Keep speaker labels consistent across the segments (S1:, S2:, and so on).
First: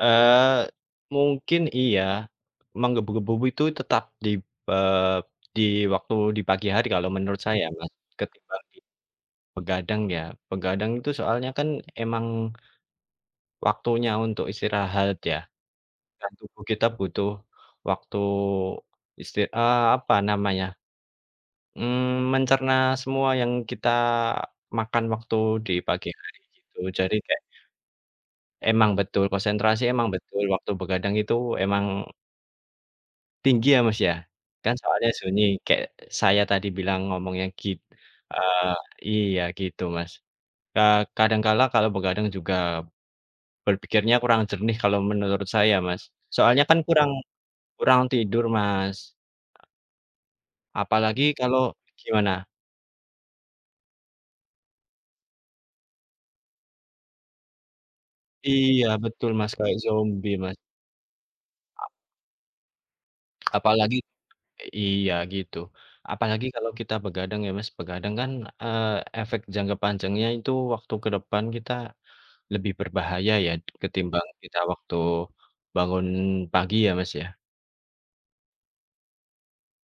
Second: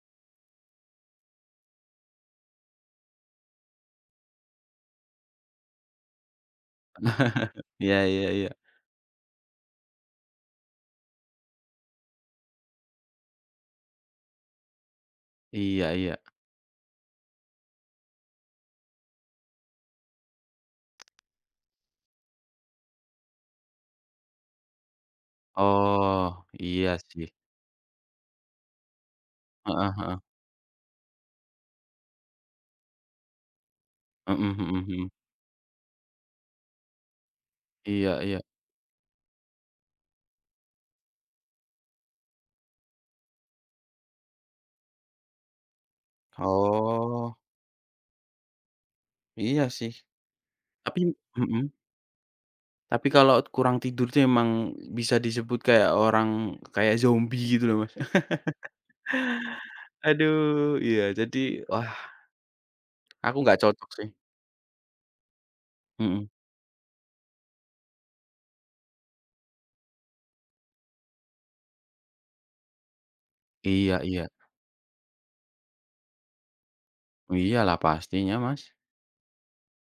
S1: Eee, mungkin iya, menggebu-gebu ku itu tetap di, eee, di waktu di pagi hari kalau menurut saya ya Mas,
S2: Iya iya iya.
S1: ketimbang begadang ya. Begadang itu soalnya kan emang waktunya untuk istirahat ya
S2: Iya iya.
S1: dan tubuh kita butuh waktu istir eee, apa namanya, mmm, mencerna semua yang kita makan waktu di pagi hari
S2: Oh,
S1: gitu.
S2: iya
S1: Jadi
S2: sih.
S1: kayak Emang betul konsentrasi,
S2: Heeh
S1: emang
S2: heeh.
S1: betul waktu begadang itu emang tinggi ya Mas ya.
S2: Mhm
S1: Kan
S2: mhm mhm.
S1: soalnya sunyi kayak saya tadi bilang ngomongnya git
S2: Iya iya.
S1: eee, iya gitu Mas. Eee, kadangkala kalau begadang juga berpikirnya kurang jernih kalau menurut saya Mas. Soalnya kan kurang,
S2: Oh.
S1: kurang tidur Mas.
S2: Iya sih. Tapi,
S1: Apalagi kalau
S2: mhm.
S1: gimana?
S2: Tapi kalau kurang tidur tuh emang, bisa disebut kayak orang, kayak zombie gitu loh Mas.
S1: Iya betul Mas, kayak zombie,
S2: Aduh,
S1: Mas.
S2: iya jadi wah, Aku nggak cocok
S1: Apalagi,
S2: sih.
S1: eee, iya gitu.
S2: Mhm.
S1: Apalagi kalau kita begadang ya, Mas. Begadang kan, eee, efek jangka panjangnya itu waktu ke depan kita lebih berbahaya ya,
S2: Iya
S1: ketimbang
S2: iya.
S1: kita waktu bangun pagi ya, Mas ya.
S2: Iyalah pastinya, Mas.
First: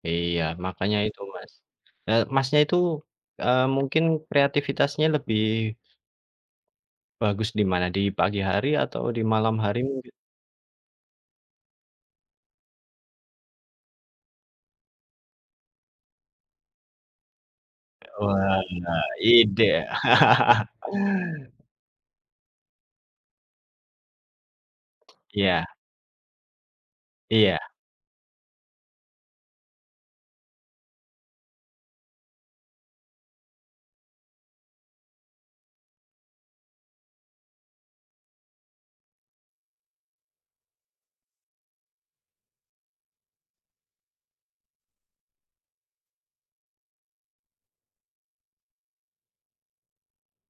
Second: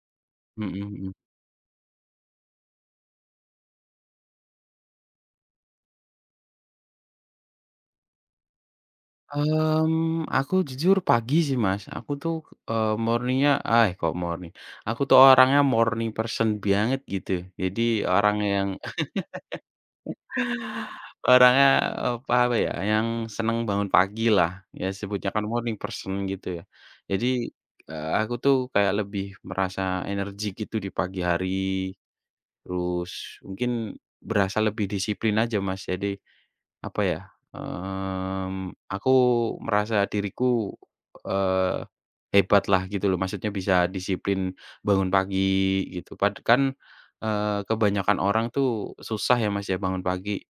S1: Iya
S2: Mhm
S1: makanya
S2: mhm.
S1: itu Mas. Eee, Masnya itu, eee, mungkin kreativitasnya lebih bagus di mana? Di pagi hari atau di malam hari mungkin?
S2: Mmm. Aku jujur pagi sih Mas. Aku tuh, eee, morning-nya, eee, kok morning. Aku tuh orangnya morning person banget gitu. Jadi orang
S1: Wah,
S2: yang,
S1: iya ide.
S2: orangnya, e pa apa ya, yang senang bangun pagi lah, ya sebutnya kan
S1: Iya.
S2: morning person, gitu ya. Jadi,
S1: Iya.
S2: eee, aku tuh kayak lebih merasa energik gitu di pagi hari, terus mungkin berasa lebih disiplin aja Mas. Jadi, apa ya, mmm, aku merasa diriku, eee, hebat lah gitu loh, maksudnya bisa disiplin, bangun pagi gitu. Pad kan, eee, kebanyakan orang tuh susah ya Mas ya, bangun pagi.